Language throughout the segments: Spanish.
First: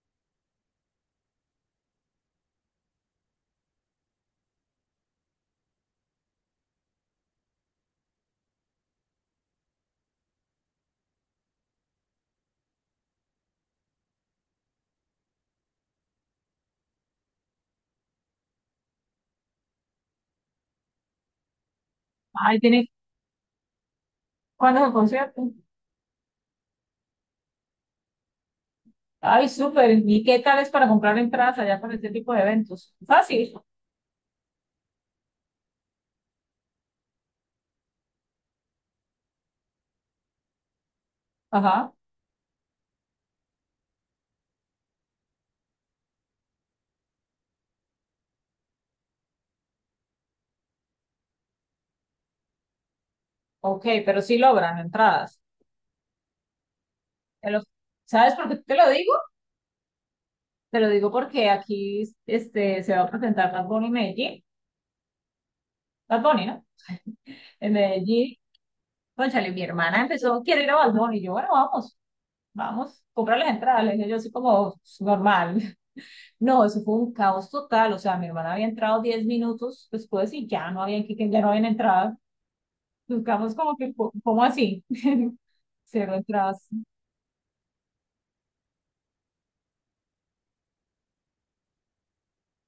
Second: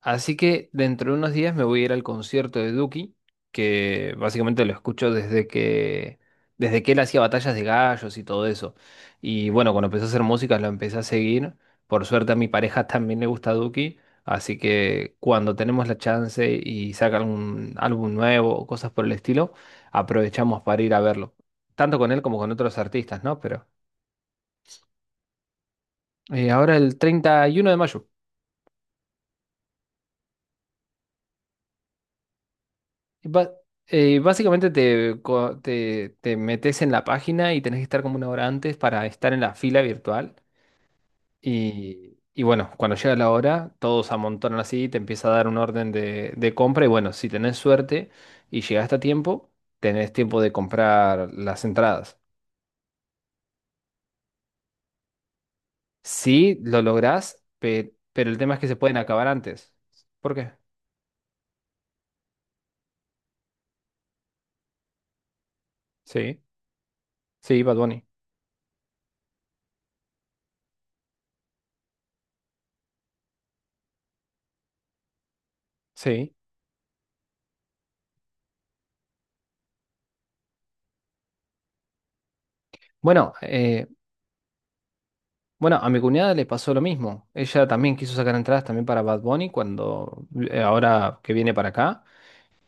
Así que dentro de unos días me voy a ir al concierto de Duki, que básicamente lo escucho desde que él hacía batallas de gallos y todo eso. Y bueno, cuando empecé a hacer música lo empecé a seguir. Por suerte a mi pareja también le gusta Duki, así que cuando tenemos la chance y saca algún álbum nuevo o cosas por el estilo, aprovechamos para ir a verlo. Tanto con él como con Ay, otros ¿tiene artistas, ¿no? Pero cuándo es el concierto? Ahora el 31 de mayo. Ay, súper. ¿Y qué tal es para comprar entradas allá para este tipo de eventos? Ba- Fácil. Básicamente te metes en la página y tenés que estar como una hora antes para estar en la fila virtual. Ajá. Y bueno, cuando llega la hora, todos amontonan así, te empieza a dar un orden de compra. Y bueno, si tenés suerte y llegaste a tiempo, tenés tiempo de comprar las entradas. Ok, pero sí logran entradas. Sí, lo lográs, Te lo- pero ¿Sabes el por tema qué es que te se lo pueden digo? acabar antes. ¿Por qué? Te lo digo porque aquí este, se va a presentar Bad Bunny en Medellín. Bad Sí, Bunny, ¿no? sí, En Bad Bunny. Medellín. Cónchale, mi hermana empezó, quiere ir a Bad Bunny. Y yo, bueno, vamos, vamos, comprar las entradas. Le dije yo así como normal. Sí. No, eso fue un caos total. O sea, mi hermana había entrado 10 minutos después y ya no habían entrado. Bueno, Buscamos como eh, que, ¿cómo así? Bueno, a mi Cero cuñada le atrás. pasó lo mismo. Ella también quiso sacar entradas también para Bad Bunny cuando ahora que viene para acá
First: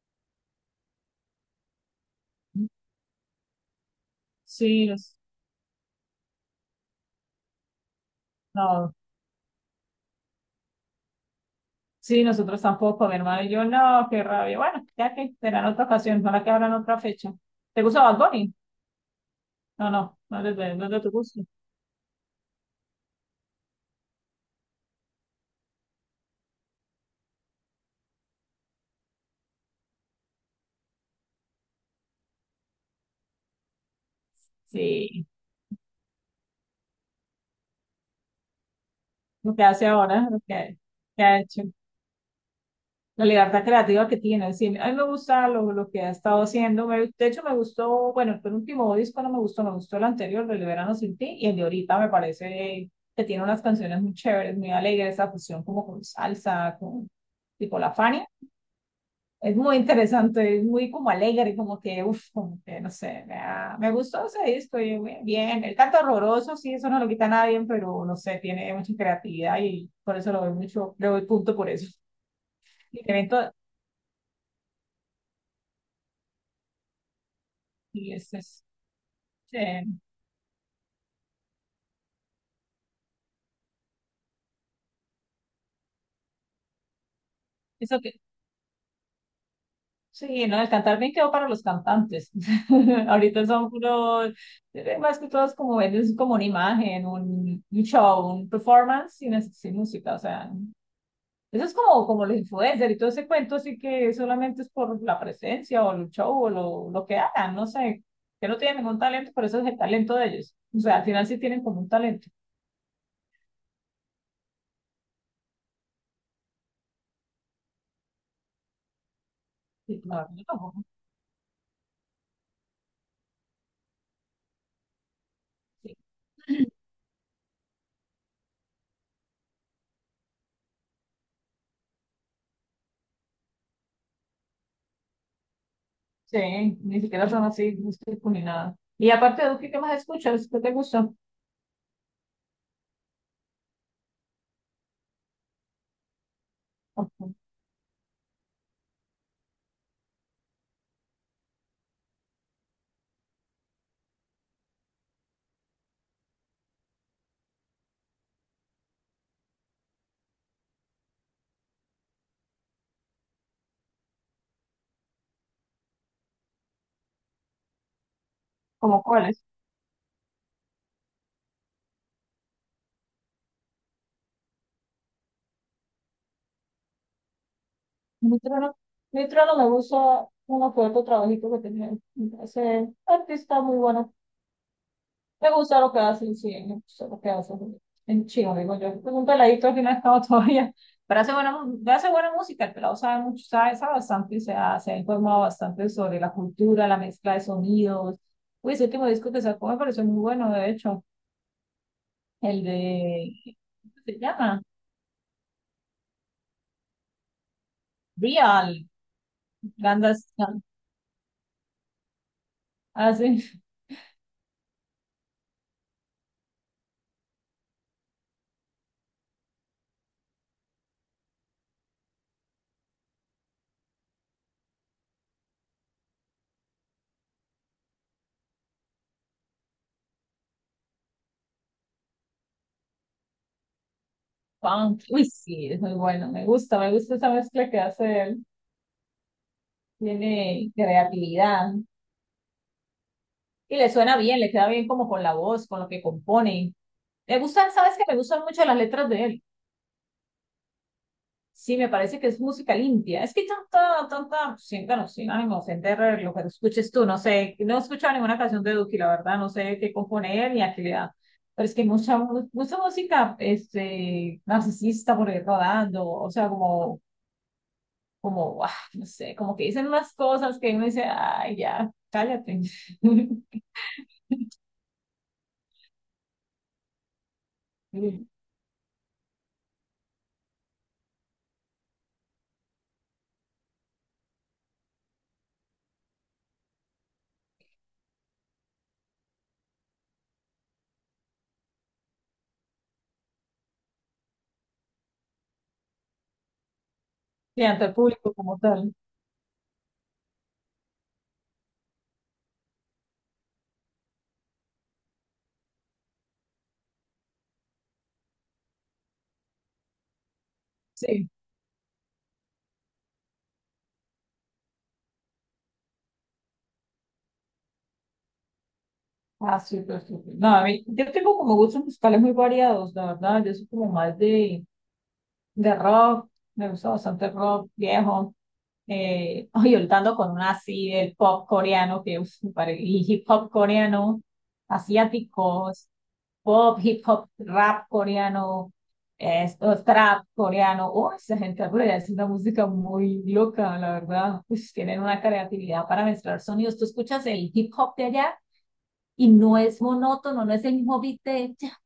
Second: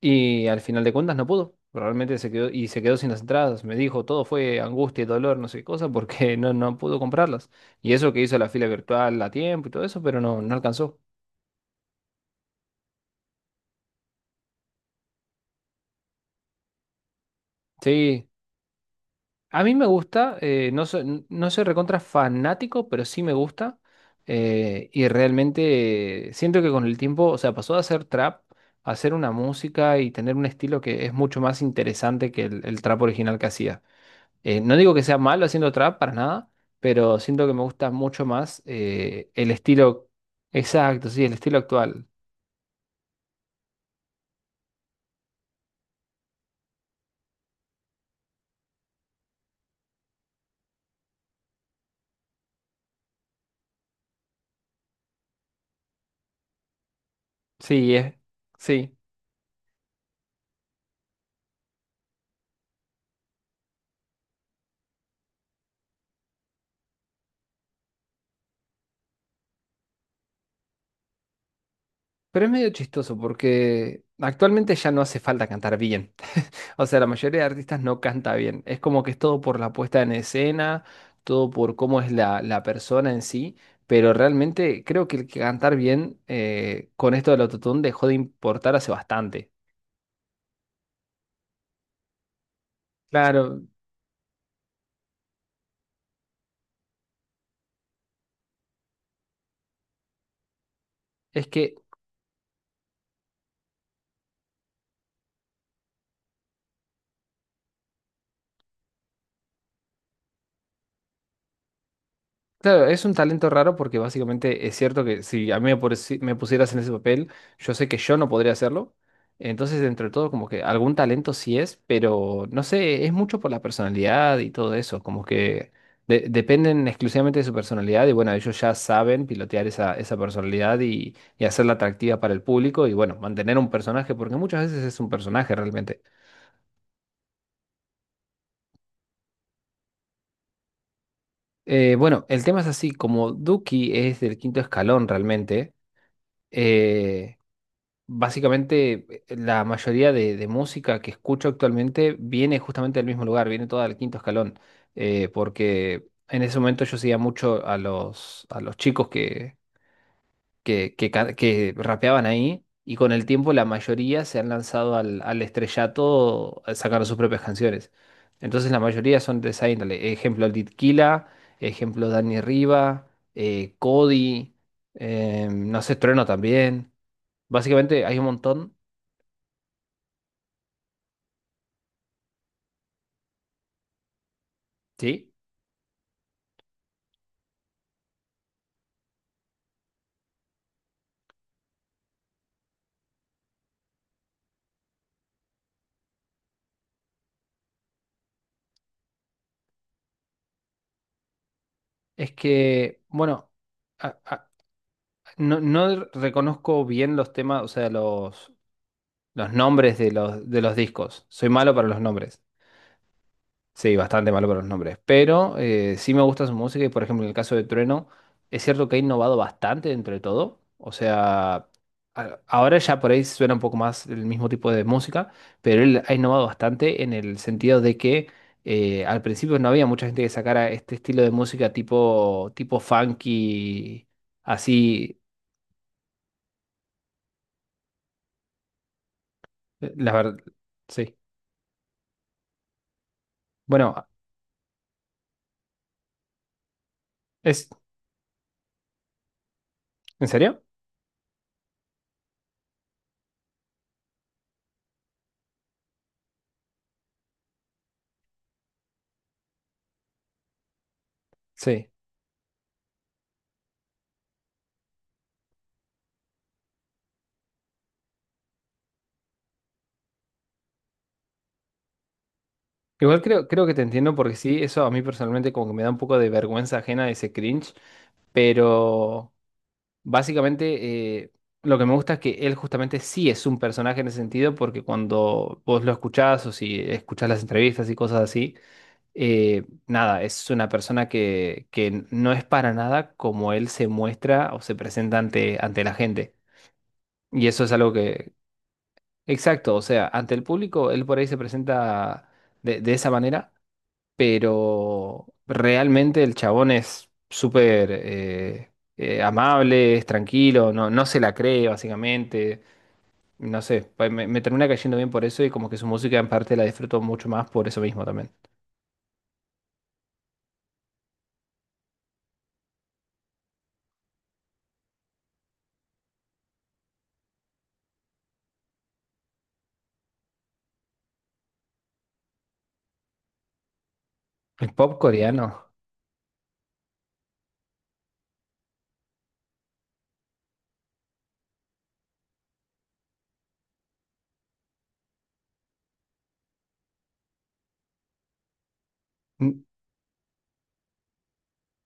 y al final de cuentas no pudo. Realmente se quedó y se quedó sin las entradas. Me dijo, todo fue Sí, angustia y los- dolor, no sé qué cosa, porque no, no pudo comprarlas. Y eso que hizo la fila no. virtual a tiempo y todo eso, pero no, no alcanzó. Sí, nosotros tampoco, mi hermano y yo, no, qué rabia. Bueno, ya que será en otra ocasión, para que habrá en otra fecha. ¿Te gusta Bad Sí, Bunny? a mí me No, no, gusta, no es de tu gusto. no soy recontra fanático, pero sí me gusta. Y realmente siento que con el tiempo, o sea, pasó de hacer trap a hacer una música y tener un estilo que es mucho más interesante que el trap original que hacía. No digo que sea Sí, malo haciendo trap para nada, pero siento que me gusta mucho más el lo que hace estilo ahora, exacto, que sí, el ha estilo hecho. actual. La libertad creativa que tiene. Sí, a mí me gusta lo que ha estado haciendo. De hecho, me gustó, bueno, el último disco no me gustó, me gustó el anterior, el de Verano Sin Ti, y el de ahorita me parece que tiene unas canciones muy chéveres, muy alegres, esa fusión como con salsa, con tipo la Sí, es, Fania. sí. Es muy interesante, es muy como alegre, como que, no sé, me gustó ese disco, y yo, bien, bien. El canto horroroso, sí, eso no lo quita a nadie, pero no sé, tiene mucha creatividad y por eso lo doy mucho, le doy punto por eso. Pero es medio El chistoso evento. porque actualmente ya no hace falta cantar bien. O sea, la mayoría de artistas no canta bien. Es como que es todo por la Sí, puesta en escena, todo por cómo es la persona en sí. Pero realmente creo que el que cantar bien con esto del autotune eso dejó que, de importar hace bastante. sí, no, el cantar bien quedó para los cantantes. Ahorita Claro, son puros, más que todos como es como una imagen, un show, un performance sin música, o sea, es eso que es como los influencers y todo ese cuento, así que solamente es por la presencia o el show o lo que hagan, no sé, que no tienen ningún talento, pero eso es el talento de ellos. O sea, al final sí tienen como un talento. claro, es un talento raro porque básicamente es cierto que si a mí me pusieras en ese papel, yo sé que yo no podría hacerlo. Entonces, Sí, entre claro todo, yo como que tampoco. algún talento sí es, pero no sé, es mucho por la personalidad y todo eso, como que Sí, dependen exclusivamente de su personalidad y bueno, ellos ya saben pilotear esa personalidad y hacerla atractiva para el público y bueno, mantener un personaje, porque muchas veces es un personaje realmente. sí, ni siquiera son así músicos ni nada. Y aparte de Duque, ¿qué más escuchas? ¿Qué te gusta? Bueno, el tema es así, como Duki es del quinto escalón realmente. Ok. Eh, básicamente, la mayoría de música que escucho actualmente viene justamente del mismo lugar, viene toda del Quinto Escalón, porque en ese momento yo seguía mucho a a los chicos que rapeaban ahí, y con el tiempo la mayoría se han lanzado al estrellato sacando sus propias canciones. Entonces la ¿Como mayoría son cuáles? de esa índole. Ejemplo Killa, ejemplo Dani Riva, Cody, em, no sé, Trueno también. Básicamente hay un montón. Neutrono, Neutrono me gusta uno que otro trabajito que tiene. Ese artista muy bueno. Sí, Me gusta lo que hace, sí, me gusta lo que hace. En chino, digo yo. Es un peladito que no ha estado todavía. Pero hace buena música, el pelado sabe mucho, sabe bastante, se ha informado bastante sobre la cultura, la mezcla de sonidos. Uy, ese último disco que sacó me pareció muy bueno, de hecho. es El que, de, bueno, ¿cómo se a- llama? no, no reconozco bien los temas, o sea, Real. los nombres de Gandas. De los discos. Soy malo para los nombres. Hace Sí, bastante malo con los nombres, pero sí me gusta su música y por ejemplo en el caso de Trueno, es cierto que ha innovado bastante dentro de todo, o sea, ahora ya por ahí suena un poco más el mismo tipo de música, pero él ha innovado bastante en el sentido de que al principio no había mucha gente que sacara este estilo de música tipo funky, funk. así, Uy, sí, es muy bueno. Me gusta esa mezcla que hace él. La verdad, Tiene sí. creatividad. Y le Bueno, suena bien, le queda bien como con la voz, con lo que compone. Me ¿es gustan, sabes que me gustan mucho las letras de él. en serio? Sí, me parece que es música limpia. Es que tanta, tanta, siéntanos, sin ánimo, sin terror, lo que escuches tú, no sé, no he escuchado ninguna canción de Duki, la verdad, no sé qué compone él ni a qué le da. Pero es que Sí. Mucha música, este, narcisista por ahí rodando, o sea, como, guau, no sé, como que dicen unas cosas que uno dice, ay, ya, cállate. Igual creo que te entiendo porque sí, eso a mí personalmente como que me da un poco de vergüenza ajena ese cringe, pero básicamente lo que me gusta es que él justamente sí es un personaje en ese sentido porque cuando vos lo escuchás o si escuchás las entrevistas y cosas así, nada, es una persona que no es para nada como él se muestra o se presenta ante la gente. Y Sí, eso es ante algo el que, público como tal. exacto, o sea, ante el público él por ahí se presenta de esa manera pero realmente el chabón es súper amable, es tranquilo, no, no se Sí. la cree básicamente, no sé, me termina cayendo bien por eso y como que su música en parte la disfruto mucho más por eso mismo también. Ah, súper, súper. No, a mí, yo tengo como gustos musicales muy variados, la verdad. Yo soy como más de rock, me gusta bastante rock viejo. Oye, ahorita ando con una así del pop coreano, que uf, y hip hop coreano, El pop coreano, asiáticos, pop, hip hop, rap coreano, esto, trap coreano. Uy, esa gente rueda, es una música muy loca, la verdad. Pues tienen una creatividad para mezclar sonidos. ¿Tú escuchas el hip hop de allá? Y no mm, es monótono, no es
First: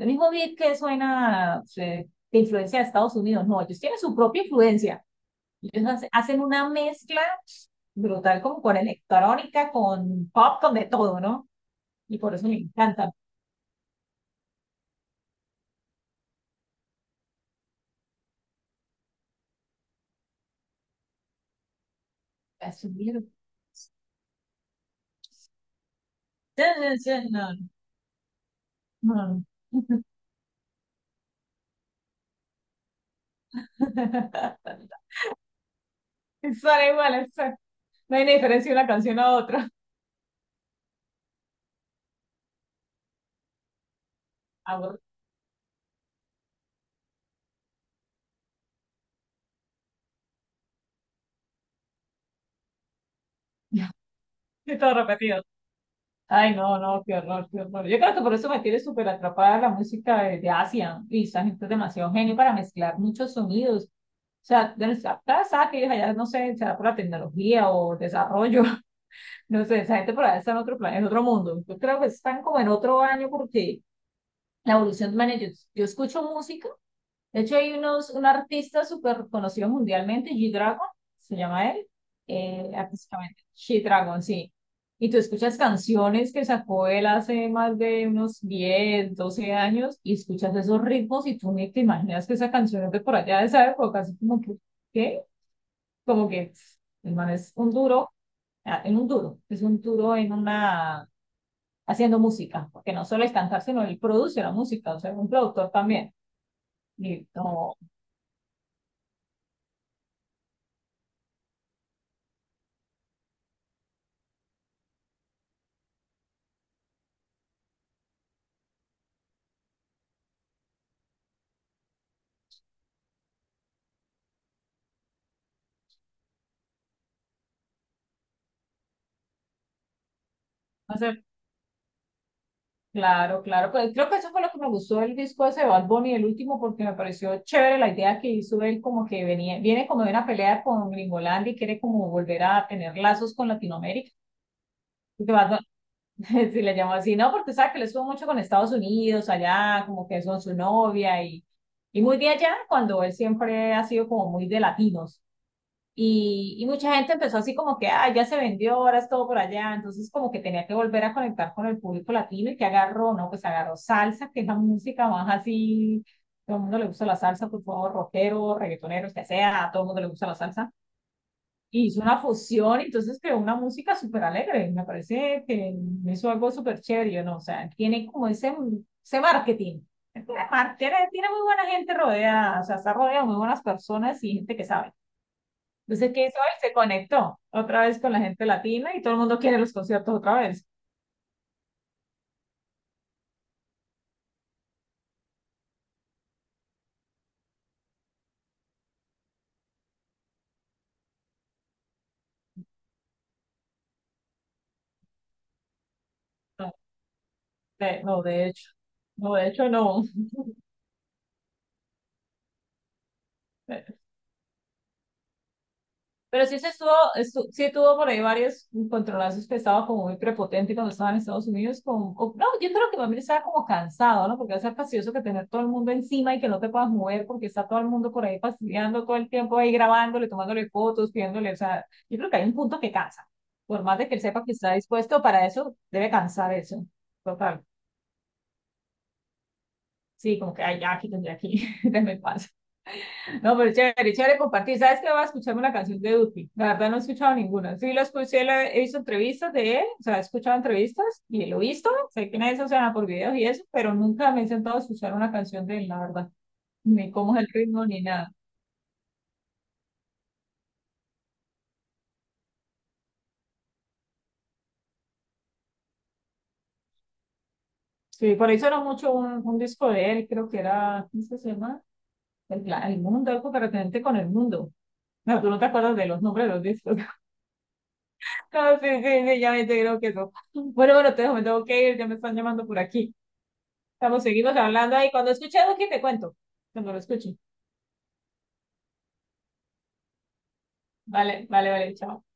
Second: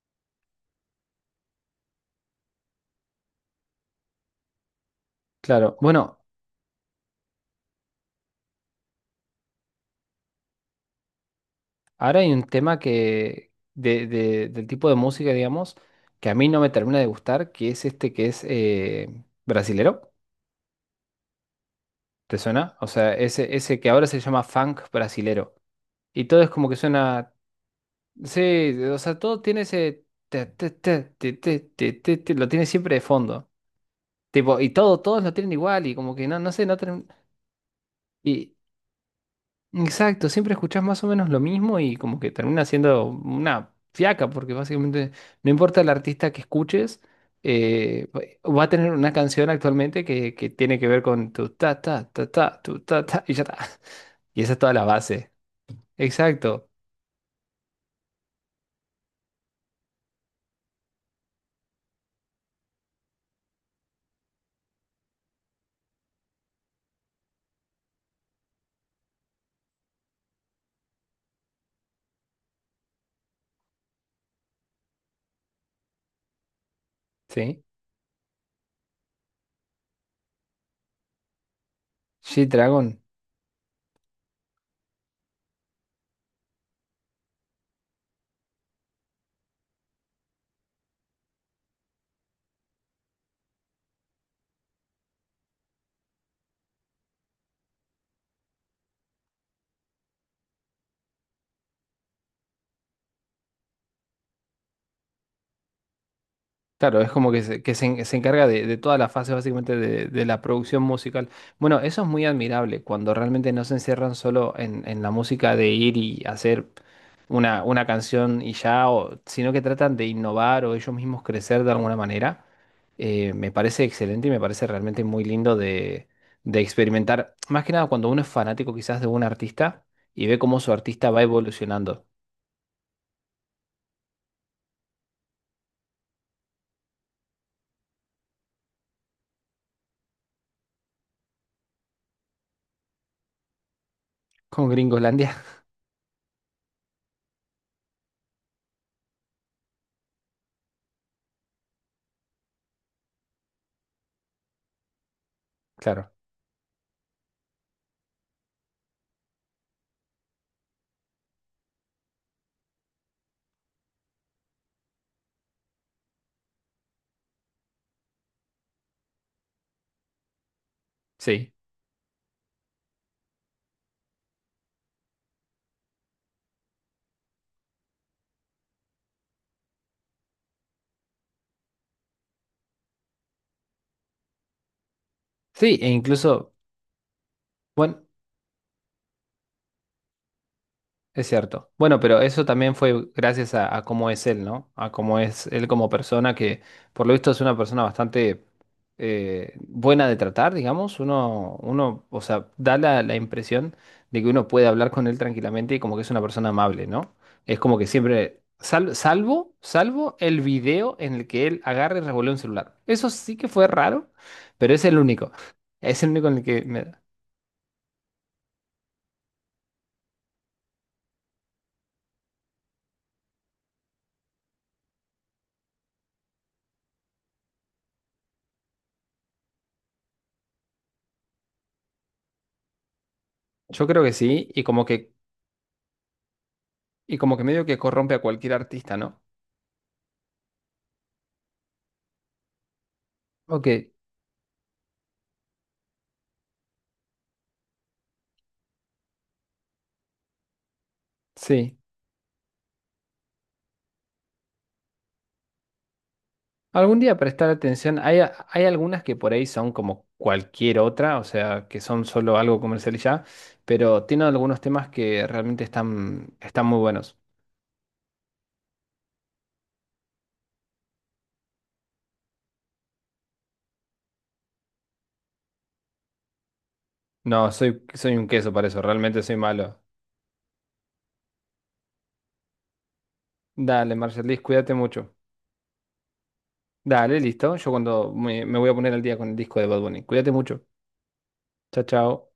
el mismo beat que suena de influencia de Estados Unidos, no, ellos tienen su propia influencia, claro, ellos bueno, hacen una mezcla brutal como con electrónica, con pop, con de todo, ¿no? Y ahora hay por un eso me tema encanta. que del tipo de música, digamos, que a mí no me termina de gustar, que es este que es brasilero. ¿Te suena? O sea, Asumir. Ese que ahora se llama funk brasilero. Y todo es como que suena No, sí, o no, sea, todo no. tiene ese lo tiene siempre de fondo. Tipo, y todo, todos lo tienen igual y como que no, no sé, no Suena term- igual, no hay ni y diferencia de una canción a otra. exacto, siempre escuchás más o menos lo mismo y como que termina siendo una fiaca, porque Aburrido, básicamente no importa el artista que escuches, va a tener una canción actualmente que tiene que ver con tu ta ta ta ta, tu ta ta y ya está. Y esa es toda la todo base. repetido. Ay, Exacto, no, no, qué horror, qué horror. Yo creo que por eso me tiene súper atrapada la música de Asia. Y esa gente es demasiado genio para mezclar muchos sonidos. O sea, de nuestra casa, que ellos allá, no sé, será por la tecnología o desarrollo, no sé, esa gente por allá está en otro plan, en otro mundo. Yo creo que están como en otro año porque la evolución, man, yo, escucho música de hecho, ¿sí? hay un artista súper conocido mundialmente, G-Dragon, se llama él, G-Dragon. artísticamente, G-Dragon, sí. Y tú escuchas canciones que sacó él hace más de unos 10 12 años y escuchas esos ritmos y tú ni te imaginas que esa canción es de por allá de esa época, así como que, ¿qué? Como que pff, el man es un duro, ah, en un duro, es un duro en una, haciendo música, porque no solo es cantar, sino él produce la música, o sea, es un productor también. Claro, es Y como que no. Se encarga de toda la fase básicamente de la producción musical. Bueno, eso es muy admirable, cuando realmente no se encierran solo en la música de ir y hacer una canción y ya, sino que tratan de innovar o ellos mismos crecer de alguna manera. Me parece excelente y me parece realmente muy lindo de experimentar. Más que nada cuando uno es fanático quizás de un artista y ve cómo su artista va evolucionando. Claro, claro, pues creo que eso fue lo que me gustó del disco ese de Bad Bunny, el último, porque me pareció chévere la idea que hizo él, como que viene como de una pelea con Gringolandia y quiere como volver a tener lazos con Latinoamérica. Con Porque Gringolandia, Bad Bunny, si le llamo así, no, porque sabe que le estuvo mucho con Estados Unidos, allá, como que son su novia y, muy de allá, cuando él siempre ha sido como muy de latinos. claro, Y mucha gente empezó así como que, ah, ya se vendió, ahora es todo por allá. Entonces como que tenía que volver a conectar con el público latino y que agarró, ¿no? Pues agarró salsa, que es la música más así, todo el mundo le gusta la salsa, por favor, rockero, reggaetonero, que sea, a todo el mundo le gusta la salsa. sí. Y hizo una fusión, entonces creó una música súper alegre. Me parece que hizo algo súper chévere, yo no, o sea, tiene como ese marketing. Tiene, mar- tiene tiene muy buena gente rodeada, o sea, está rodeado de muy buenas personas y gente que sabe. Sí, e Entonces, ¿qué hizo incluso... él? Se conectó otra vez Bueno, con la gente latina y todo el mundo quiere los conciertos otra vez. es cierto. Bueno, pero eso también fue gracias a cómo es él, ¿no? A cómo es él como persona, que por lo visto es una persona bastante buena de tratar, digamos. O sea, da la impresión de que uno puede hablar con él tranquilamente y como que es una persona No, amable, ¿no? Es como que no, siempre, de hecho, no, de hecho no. salvo el video en el que él agarra y revuelve un celular. Eso sí que fue raro, pero es el único. Es el único en el Pero que me- sí tuvo por ahí varios controlazos que estaba como muy prepotente cuando estaba en Estados Unidos. No, yo creo que también estaba como cansado, ¿no? Porque es fastidioso que tener todo el mundo encima y que no te puedas mover porque está todo el mundo por ahí fastidiando todo el tiempo ahí grabándole, tomándole fotos, pidiéndole. O sea, yo creo que hay un punto que cansa. Por yo más creo de que que él sepa sí, que está dispuesto para eso, debe cansar eso. y como que Total. medio que corrompe a cualquier artista, ¿no? Sí, como que ay, ya aquí tendré aquí, déjame paso. No, Ok, pero chévere, chévere compartir. ¿Sabes qué? Voy a escucharme una canción de Duki. La verdad no he escuchado ninguna. Sí, lo escuché, lo he visto entrevistas de él, o sea, he escuchado entrevistas y lo he sí. visto. Sé quién es, o sea, por videos y eso, pero nunca me he sentado a escuchar una canción de él, la verdad. Algún Ni día cómo es el prestar ritmo atención. ni nada. Hay algunas que por ahí son como cualquier otra, o sea, que son solo algo comercial y ya, pero tienen algunos temas que realmente están, están muy buenos. Sí, por eso era mucho un disco de él, creo que era, ¿cómo se llama? El el mundo, algo que referente con el mundo. No, tú no te acuerdas de los nombres de los discos. No, soy, soy un queso para Ah, eso, sí, sí, realmente soy sí, ya me malo. creo que eso. Bueno, bueno, te dejo, me tengo que ir, ya me están llamando por aquí. Dale, Estamos, Marshall Liz, seguimos cuídate hablando ahí. mucho. Cuando escuche algo, que te cuento. Cuando lo Dale, escuche. listo. Yo cuando me voy a poner al día con el disco de Bad Bunny. Cuídate mucho. Vale, vale, Chao, vale, chao. chao.